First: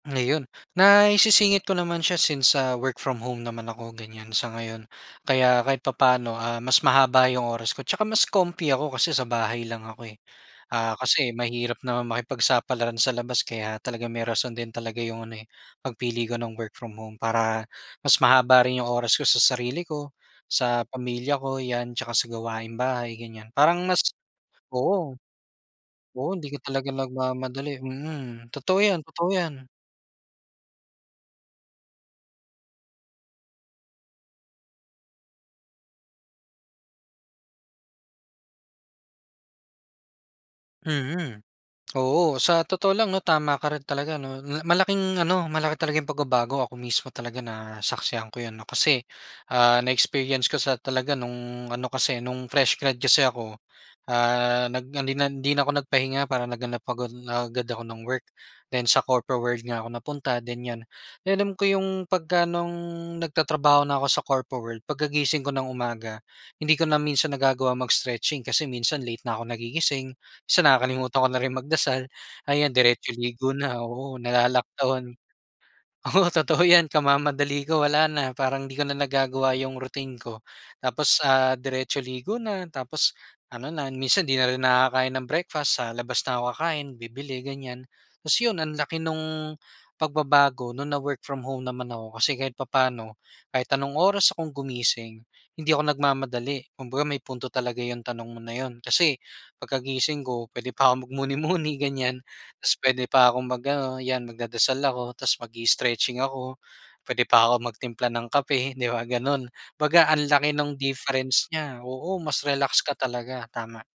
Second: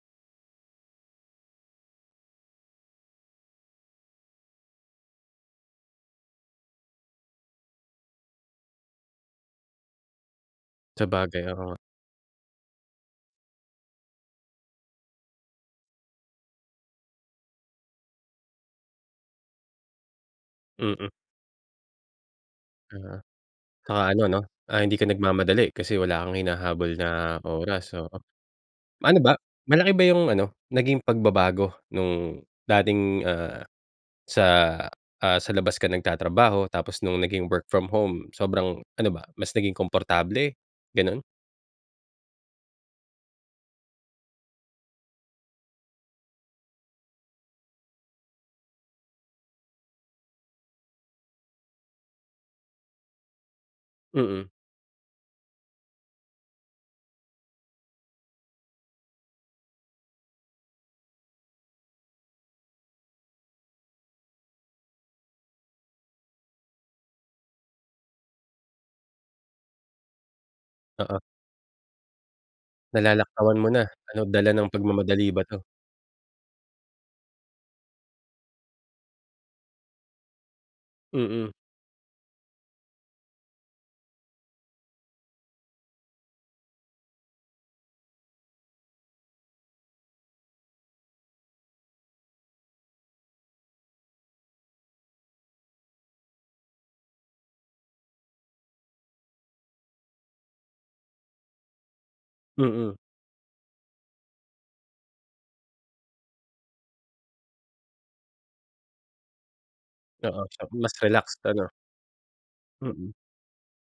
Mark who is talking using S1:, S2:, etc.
S1: Ngayon, naisisingit ko naman siya, since sa work from home naman ako, ganiyan, sa ngayon. Kaya kahit papa'no, ah, mas mahaba yung oras ko tsaka mas comfy ako kasi sa bahay lang ako, eh. Ah, kasi
S2: Sabagay, oo nga.
S1: mahirap naman makipagsapalaran sa labas kaya talagang may rason din talaga yung ano, eh, pagpili ko ng work from home para mas mahaba rin yung oras ko sa sarili ko, sa
S2: Mm.
S1: pamilya ko, 'yan. Tsaka sa gawaing
S2: Oo,
S1: bahay, ganiyan. Parang
S2: tsaka
S1: mas
S2: ano 'no, ah, hindi ka
S1: oo.
S2: nagmamadali kasi wala
S1: Oo,
S2: kang
S1: hindi ka talaga
S2: hinahabol na
S1: nagmamadali.
S2: oras, oo.
S1: Mm, totoo 'yan,
S2: Ano
S1: totoo
S2: ba,
S1: 'yan.
S2: malaki ba yung ano, naging pagbabago nung dating, ah, sa ah, sa labas ka nagtatrabaho tapos nung naging work from home, sobrang ano ba, mas naging komportable, gano'n?
S1: Mm, oo. Sa totoo lang 'no, tama ka rin talaga 'no, na malaking ano, malaki talaga yung pagbabago. Ako mismo talaga nasaksihan ko 'yan 'no, kasi, ah, na-experience ko sa talaga nung ano, kasi nung fresh grad kasi ako,
S2: Mm.
S1: ah, nag hindi na hindi na ako nagpahinga. Parang naghanap agad agad ako ng work. Then sa corpo world nga ako napunta, ganiyan. Alam ko yung pagka nung nagtatrabaho na ako sa corpo world, pagkagising ko ng umaga, hindi ko na minsan nagagawa mag-stretching kasi minsan, late na ako nagigising. Minsan, nakakalimutan
S2: Oo.
S1: ko na rin magdasal, ayan diretso ligo
S2: Nalalaktawan mo
S1: na.
S2: na.
S1: Oo,
S2: Ano, dala ng
S1: nalalaktawan.
S2: pagmamadali ba 'to?
S1: Oo, totoo 'yan, kamamadali ko, wala na, parang 'di ko na nagagawa yung routine ko. Tapos,
S2: Mm.
S1: ah, diretso ligo na. Tapos ano na, minsan 'di na rin nakakain ng breakfast. Sa labas na ako kakain, bibili, ganiyan. Ta's yun, ang laki nung pagbabago nung na work from home naman ako kasi kahit papa'no, kahit anong oras akong gumising, hindi ako nagmamadali. Kumbaga may punto talaga yung tanong mo na yun, kasi pagkagising ko, puwede pa akong magmuni-muni, ganiyan. Tapos
S2: Mm.
S1: puwede pa akong mag-ano, 'yan magdadasal ako ta's mag-i-stretching ako. Puwede pa ako magtimpla ng kape di ba, gano'n. 'Baga ang
S2: Oo,
S1: laki
S2: so
S1: nung
S2: mas relax
S1: difference
S2: ano?
S1: niya. Oo, mas relax ka
S2: Mm.
S1: talaga. Tama.